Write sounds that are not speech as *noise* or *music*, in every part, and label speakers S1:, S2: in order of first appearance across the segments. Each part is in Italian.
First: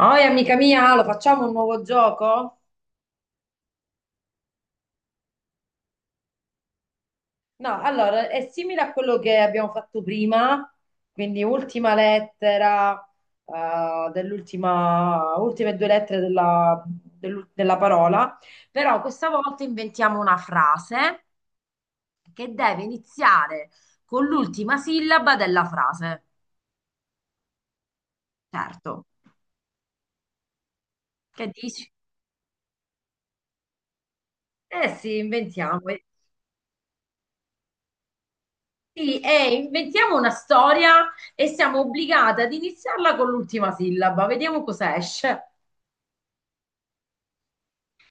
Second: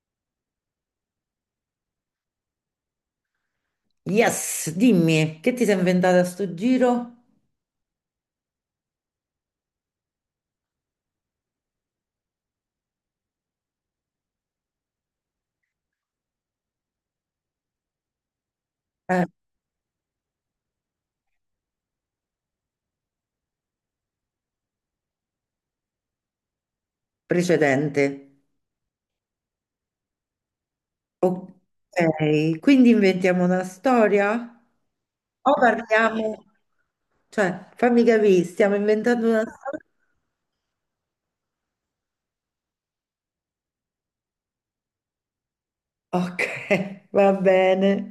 S1: Oi, amica mia, lo facciamo un nuovo gioco?
S2: Yes, dimmi, che ti sei inventata a sto giro?
S1: No, allora è simile a quello che abbiamo fatto prima, quindi ultima lettera, dell'ultima, ultime due lettere della, della parola, però
S2: Eh,
S1: questa volta inventiamo una frase che deve iniziare con l'ultima sillaba della frase.
S2: Precedente.
S1: Certo, che dici?
S2: Ok, quindi inventiamo una storia?
S1: Eh sì,
S2: O
S1: inventiamo.
S2: parliamo? Cioè, fammi capire, stiamo
S1: Sì,
S2: inventando una
S1: e
S2: storia?
S1: inventiamo una storia e siamo obbligate ad iniziarla con l'ultima sillaba. Vediamo cosa esce.
S2: Ok, *laughs* va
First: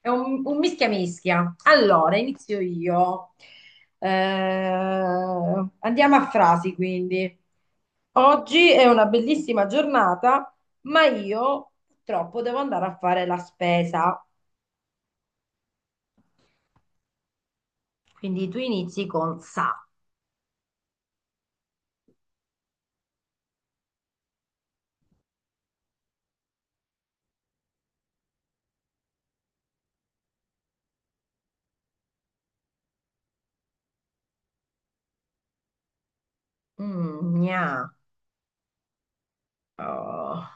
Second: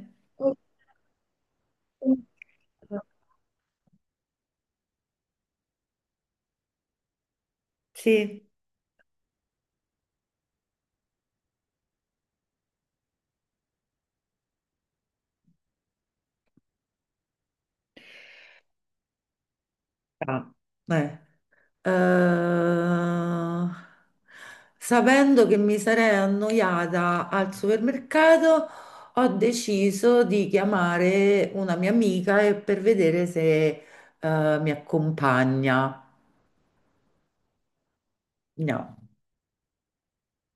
S1: È un, un mischia mischia. Allora, inizio io. Eh, andiamo a frasi, quindi.
S2: Sì.
S1: Oggi è una bellissima giornata, ma io purtroppo devo andare a fare la spesa. Quindi tu inizi con sa.
S2: Ah, eh. eh, Sapendo che mi sarei annoiata al supermercato, ho deciso di chiamare una mia amica per vedere se, mi accompagna.
S1: Mm, gna.
S2: No,
S1: Oh,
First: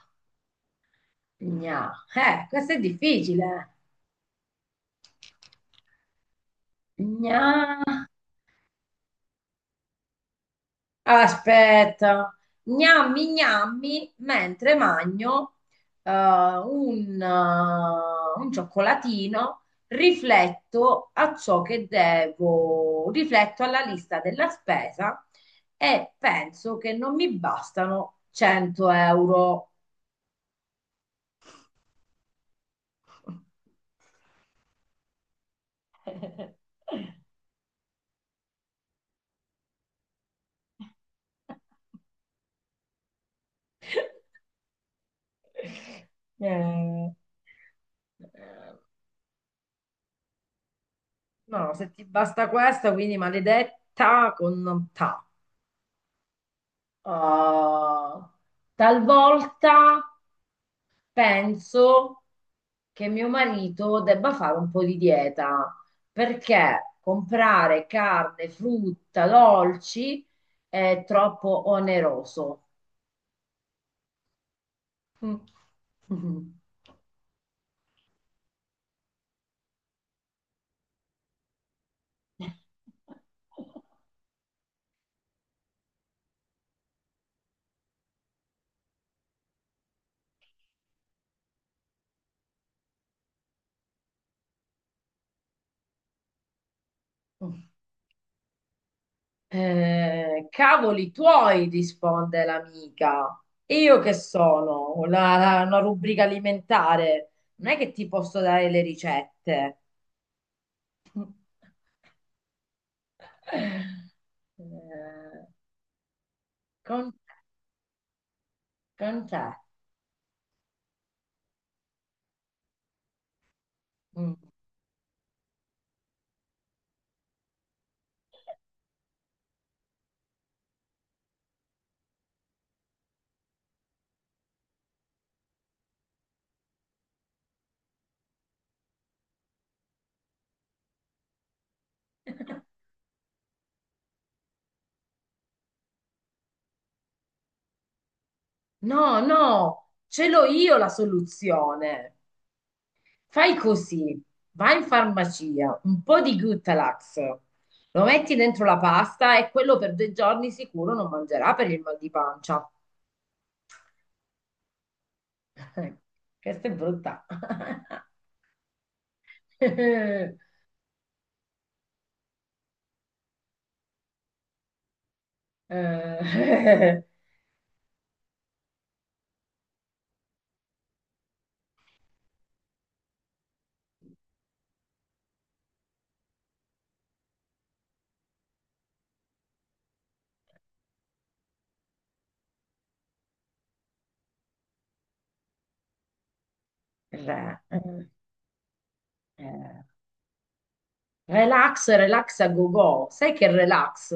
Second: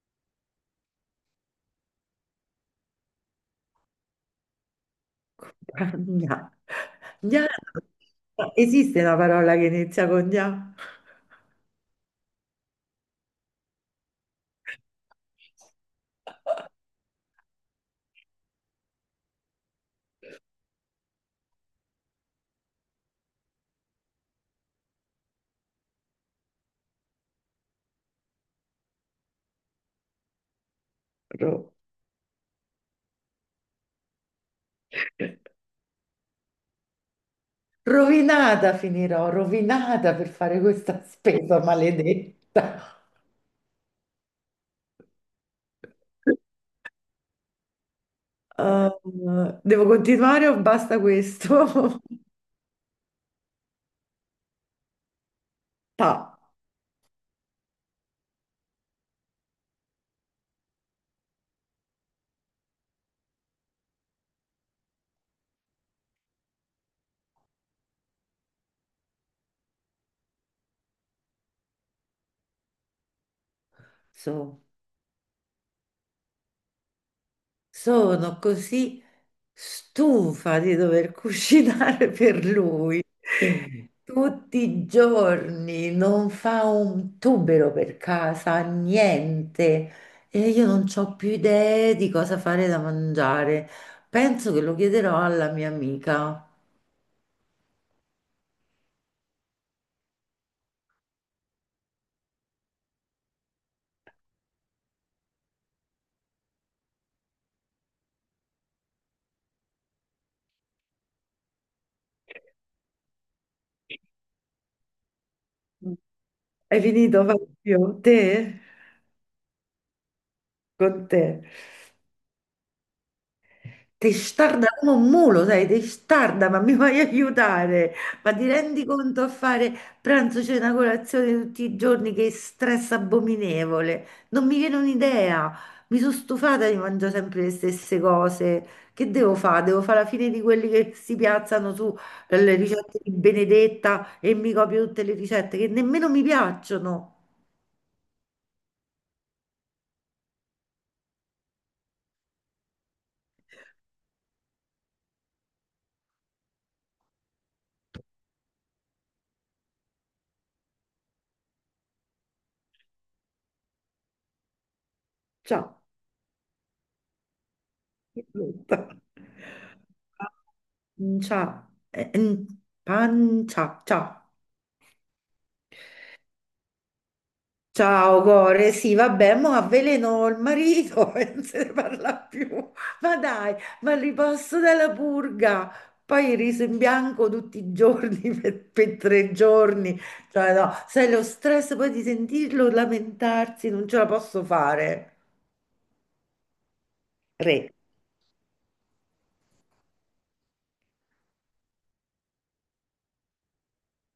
S1: gna. Questo è difficile.
S2: *laughs* compagna. Gna.
S1: Gna.
S2: Esiste una parola che inizia con gna?
S1: Aspetta, gnammi gnammi mentre magno un cioccolatino, rifletto a ciò che devo, rifletto alla lista della spesa e penso che non mi bastano 100 euro.
S2: Ro-
S1: *laughs*
S2: Rovinata finirò, rovinata per fare questa spesa maledetta.
S1: Eh, eh,
S2: Uh, Devo continuare o basta
S1: No, se
S2: questo?
S1: ti
S2: *laughs*
S1: basta questa, quindi maledetta con ta.
S2: Pa,
S1: Uh, talvolta penso che mio marito debba fare un po' di dieta perché comprare carne, frutta, dolci è troppo oneroso.
S2: so-
S1: Mm.
S2: Sono così stufa di dover cucinare *laughs* per lui.
S1: *laughs*
S2: Tutti i giorni non fa un tubero per casa, niente. E io non ho più idee di cosa fare da mangiare. Penso che lo chiederò alla mia amica.
S1: Cavoli tuoi, risponde l'amica. E io che sono? Una rubrica alimentare. Non è che ti posso dare le ricette. Eh,
S2: Hai
S1: Con,
S2: finito, Fabio? Te?
S1: con te.
S2: Con te?
S1: Mm.
S2: Testarda come un mulo, sai, testarda, ma mi vai a aiutare? Ma ti rendi conto a fare pranzo, cena, colazione tutti i giorni? Che stress abominevole! Non mi viene un'idea. Mi sono stufata di mangiare sempre le stesse cose. Che devo fare? Devo fare la fine di quelli che si piazzano sulle ricette di Benedetta e mi copio tutte le ricette che nemmeno mi piacciono.
S1: No, no, ce l'ho io la soluzione. Fai così, vai in farmacia, un po' di Gutalax, lo metti dentro la pasta e quello per due giorni sicuro non mangerà per il mal di pancia.
S2: Ciao.
S1: *laughs* Questa è brutta.
S2: Brutta.
S1: *laughs*
S2: Pancia, eh, mm, pancia, ciao.
S1: Eh, eh,
S2: Ciao, cuore, sì, vabbè, mo avveleno il marito *laughs* e non se ne parla più. Ma dai, ma riposto dalla purga. Poi il riso in bianco tutti i giorni *laughs* per 3 giorni. Cioè, no, sai, lo stress poi di sentirlo lamentarsi, non ce la posso fare.
S1: eh,
S2: Re,
S1: eh. Relax, relax a go-go. Sai che relax?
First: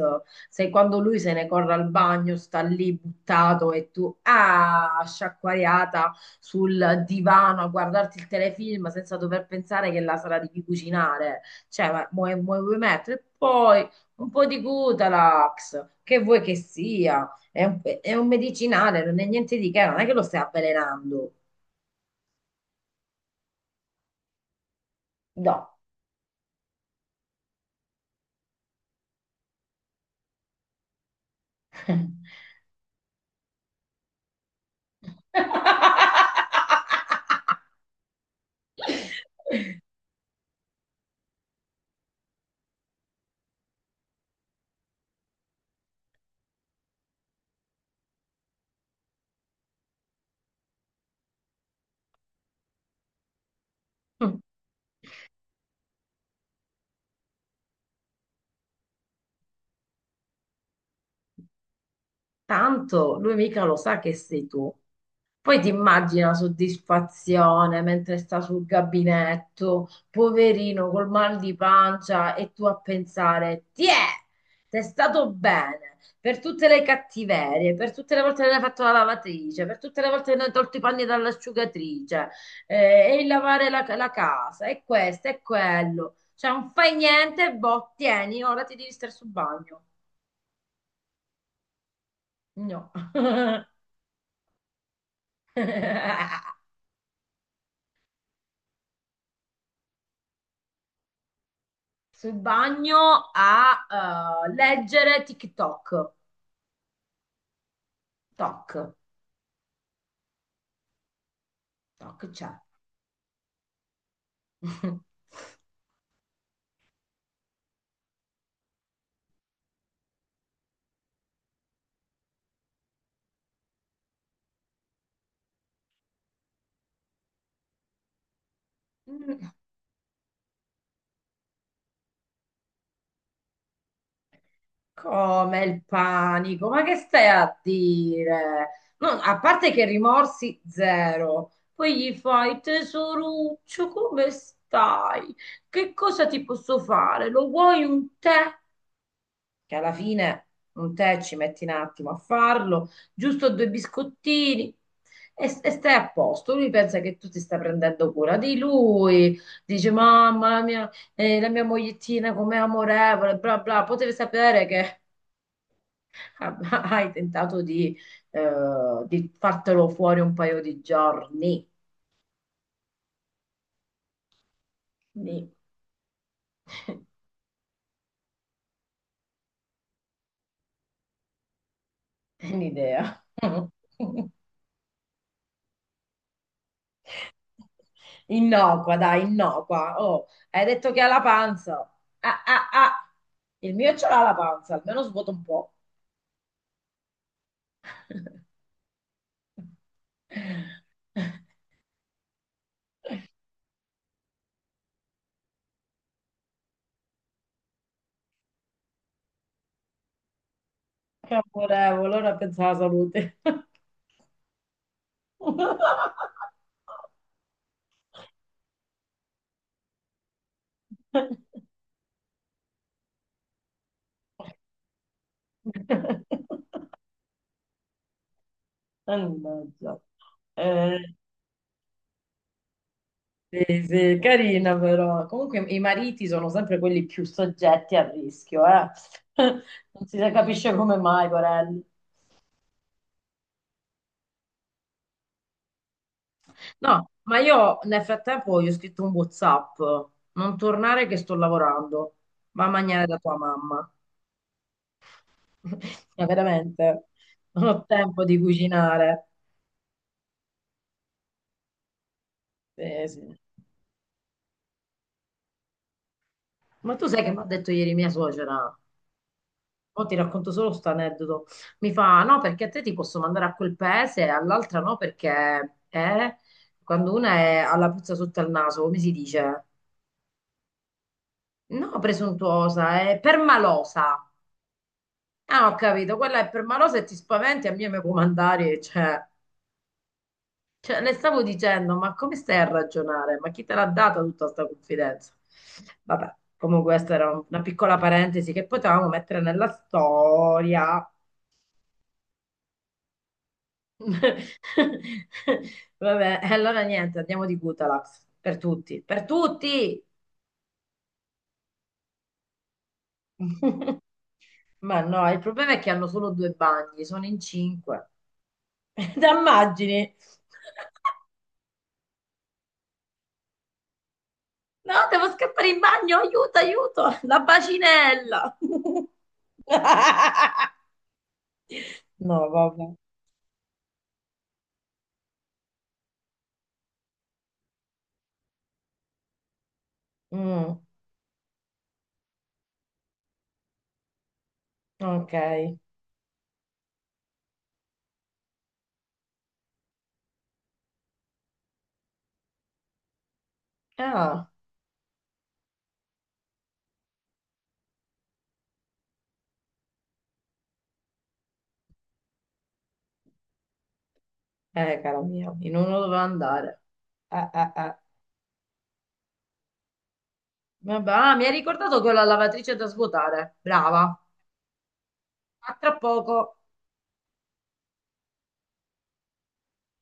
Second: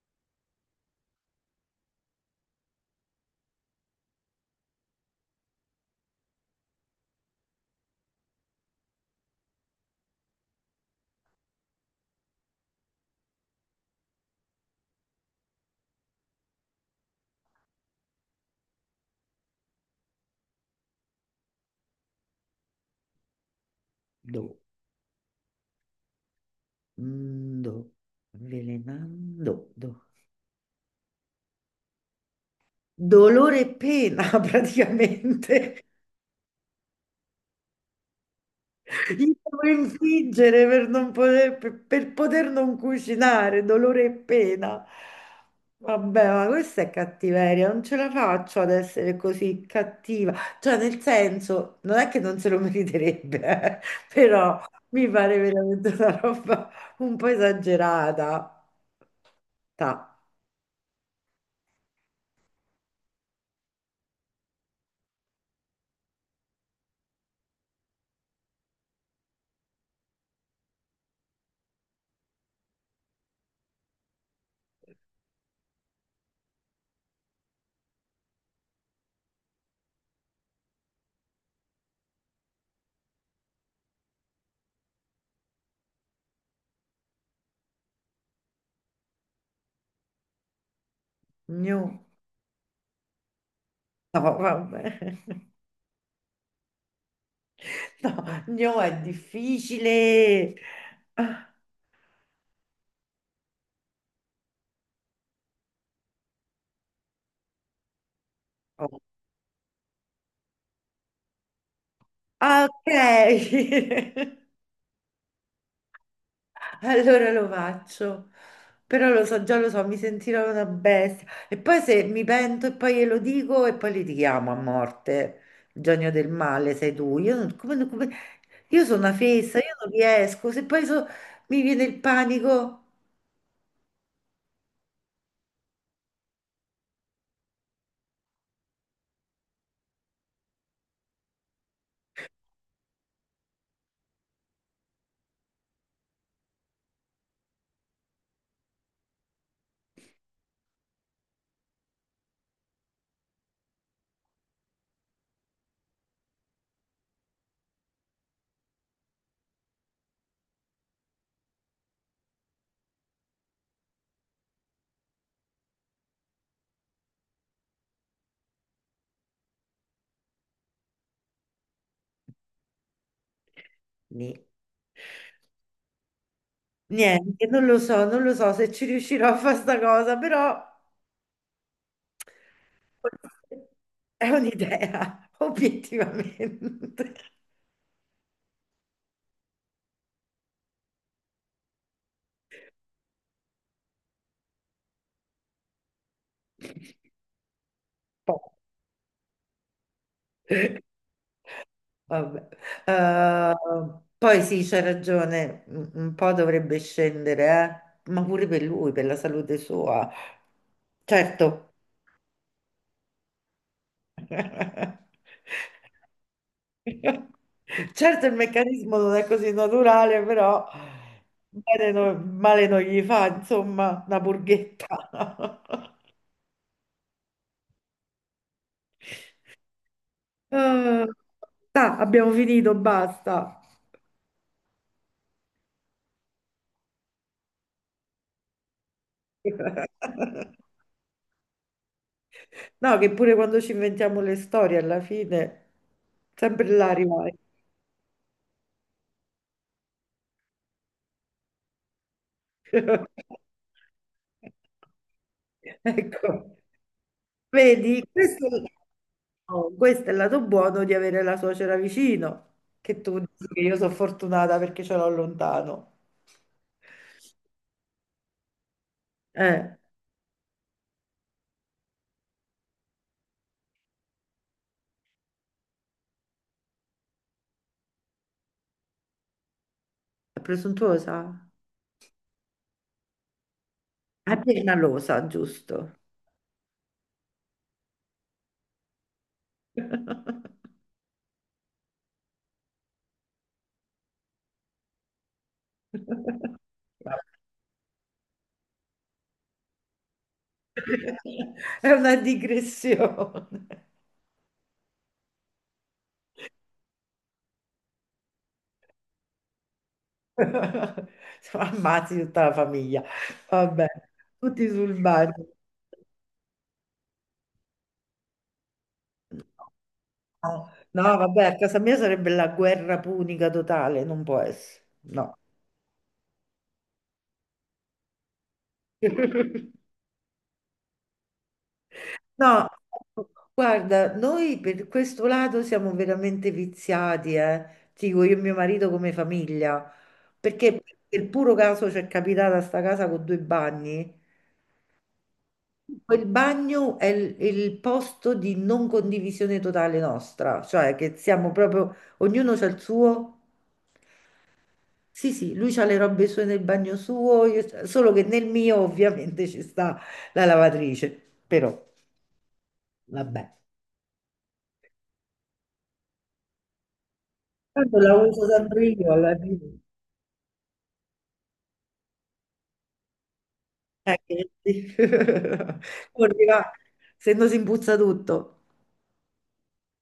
S1: Sai quando lui se ne corre al bagno, sta lì buttato e tu, ah, sciacquariata sul divano a guardarti il telefilm senza dover pensare che la sera devi cucinare. Cioè, ma vuoi mettere? E poi un po' di Gutalax, che vuoi che sia? È un medicinale, non è niente di che, non è che lo stai avvelenando.
S2: do,
S1: No.
S2: mm, do, avvelenando, do. Dolore e pena *laughs* praticamente.
S1: *laughs*
S2: Io devo infliggere per non poter, per poter non cucinare, dolore e pena. Vabbè, ma questa è cattiveria, non ce la faccio ad essere così cattiva. Cioè, nel senso, non è che non se lo meriterebbe, *laughs*
S1: Mm,
S2: però mi pare veramente una roba un po' esagerata. Ta.
S1: tanto lui mica lo sa che sei tu. Poi ti immagini la soddisfazione mentre sta sul gabinetto, poverino col mal di pancia e tu a pensare, ti è stato bene per tutte le cattiverie, per tutte le volte che hai fatto la lavatrice, per tutte le volte che ne hai tolto i panni dall'asciugatrice, e il lavare la casa, e questo, e quello. Cioè non fai niente, boh, tieni, ora ti devi stare sul bagno.
S2: Gnu.
S1: No. *laughs*
S2: No, vabbè.
S1: *laughs*
S2: No, no, è difficile. Ah,
S1: Sul bagno a leggere TikTok. Toc, toc, c'è.
S2: ah, ok. *laughs*
S1: *laughs*
S2: Allora lo faccio. Però lo so, già lo so, mi sentirò una bestia. E poi se mi pento e poi glielo dico e poi litighiamo a morte. Il genio del male sei tu. Io sono una fessa, io non riesco. Se poi mi viene il panico.
S1: Come il panico? Ma che stai a dire? No, a parte che rimorsi zero, poi gli fai tesoruccio, come stai? Che cosa ti posso fare? Lo vuoi un tè? Che alla fine un tè ci metti un attimo a farlo, giusto due biscottini e stai a posto. Lui pensa che tu ti stai prendendo cura di lui, dice mamma mia, la mia mogliettina com'è amorevole, bla bla, potevi sapere che *laughs* hai tentato di, eh, di fartelo fuori un paio di giorni.
S2: Ni-
S1: Quindi, *laughs*
S2: Niente, non lo so, non lo so se ci riuscirò a fare sta cosa, però.
S1: è un'idea.
S2: È
S1: *laughs*
S2: un'idea, *laughs* obiettivamente.
S1: Innocua, dai, innocua. Oh, hai detto che ha la panza. Ah, ah, ah. Il mio ce l'ha la panza, almeno svuota un po'.
S2: Po-
S1: *laughs*
S2: Vabbè. Eh, Poi sì, c'è ragione, un po' dovrebbe scendere, ma pure per lui, per la salute sua. Certo.
S1: Amorevole, ora pensa alla salute.
S2: *laughs*
S1: *laughs*
S2: Certo, il meccanismo non è così naturale, però bene no- male non gli fa, insomma, una burghetta.
S1: Mannaggia. Eh,
S2: *laughs* Ah, abbiamo finito, basta.
S1: sì, sì, carina però. Comunque i mariti sono sempre quelli più soggetti al rischio, eh. *laughs* Non si capisce come mai, Corelli.
S2: No, che pure quando ci inventiamo le storie, alla fine sempre là
S1: No,
S2: arrivai.
S1: ma io nel frattempo gli ho scritto un WhatsApp, non tornare che sto lavorando, va a mangiare da tua
S2: *laughs*
S1: mamma. *laughs* Ma
S2: Ecco,
S1: veramente, non ho
S2: vedi,
S1: tempo di
S2: questo,
S1: cucinare.
S2: oh, questo è il lato buono di avere la suocera vicino, che tu
S1: Sì.
S2: dici che io sono fortunata perché ce l'ho lontano.
S1: Ma tu sai che mi ha detto ieri mia suocera?
S2: Eh,
S1: Mo ti racconto solo sto aneddoto. Mi fa, no, perché a te ti posso mandare a quel paese e all'altra no, perché quando una è alla puzza sotto al naso, come si dice?
S2: è presuntuosa?
S1: No, presuntuosa, è permalosa.
S2: È permalosa,
S1: Ah, ho
S2: giusto.
S1: capito, quella è per malosa e ti spaventi a me mi puoi mandare, cioè,
S2: *laughs*
S1: cioè, le stavo dicendo, ma come stai a ragionare? Ma chi te l'ha data tutta questa confidenza? Vabbè, comunque questa era
S2: Vabbè.
S1: una piccola parentesi che potevamo mettere nella storia.
S2: *laughs* È una digressione.
S1: *laughs* Vabbè, e allora niente, andiamo di Gutalax, per tutti, per tutti!
S2: *laughs* Siamo Ammazzi tutta la famiglia. Vabbè,
S1: *laughs*
S2: tutti sul
S1: Ma no, il
S2: bagno.
S1: problema è che hanno solo due bagni, sono in cinque. *laughs* Te immagini?
S2: No, no, no, vabbè, a casa mia sarebbe la guerra punica totale, non può essere.
S1: No, devo
S2: No.
S1: scappare in bagno, aiuto, aiuto, la bacinella.
S2: *laughs*
S1: *laughs* No,
S2: No,
S1: vabbè.
S2: guarda, noi per questo lato siamo veramente viziati, eh. Ti dico io e mio marito come famiglia,
S1: Mm,
S2: perché per puro caso ci è capitata sta casa con due bagni.
S1: ok.
S2: Quel bagno è il posto di non condivisione totale nostra, cioè che siamo proprio, ognuno c'ha il suo.
S1: Ah,
S2: Sì, sì, lui c'ha le robe sue nel bagno suo, io solo che nel mio ovviamente ci sta la lavatrice, però vabbè.
S1: caro mio, in uno doveva andare. Eh, eh, eh.
S2: Tanto la uso sempre io alla fine.
S1: Vabbè, ah, mi hai ricordato che ho la lavatrice da svuotare. Brava.
S2: Che sì.
S1: A tra
S2: *laughs* Come
S1: poco.
S2: dirà, se no si impuzza tutto.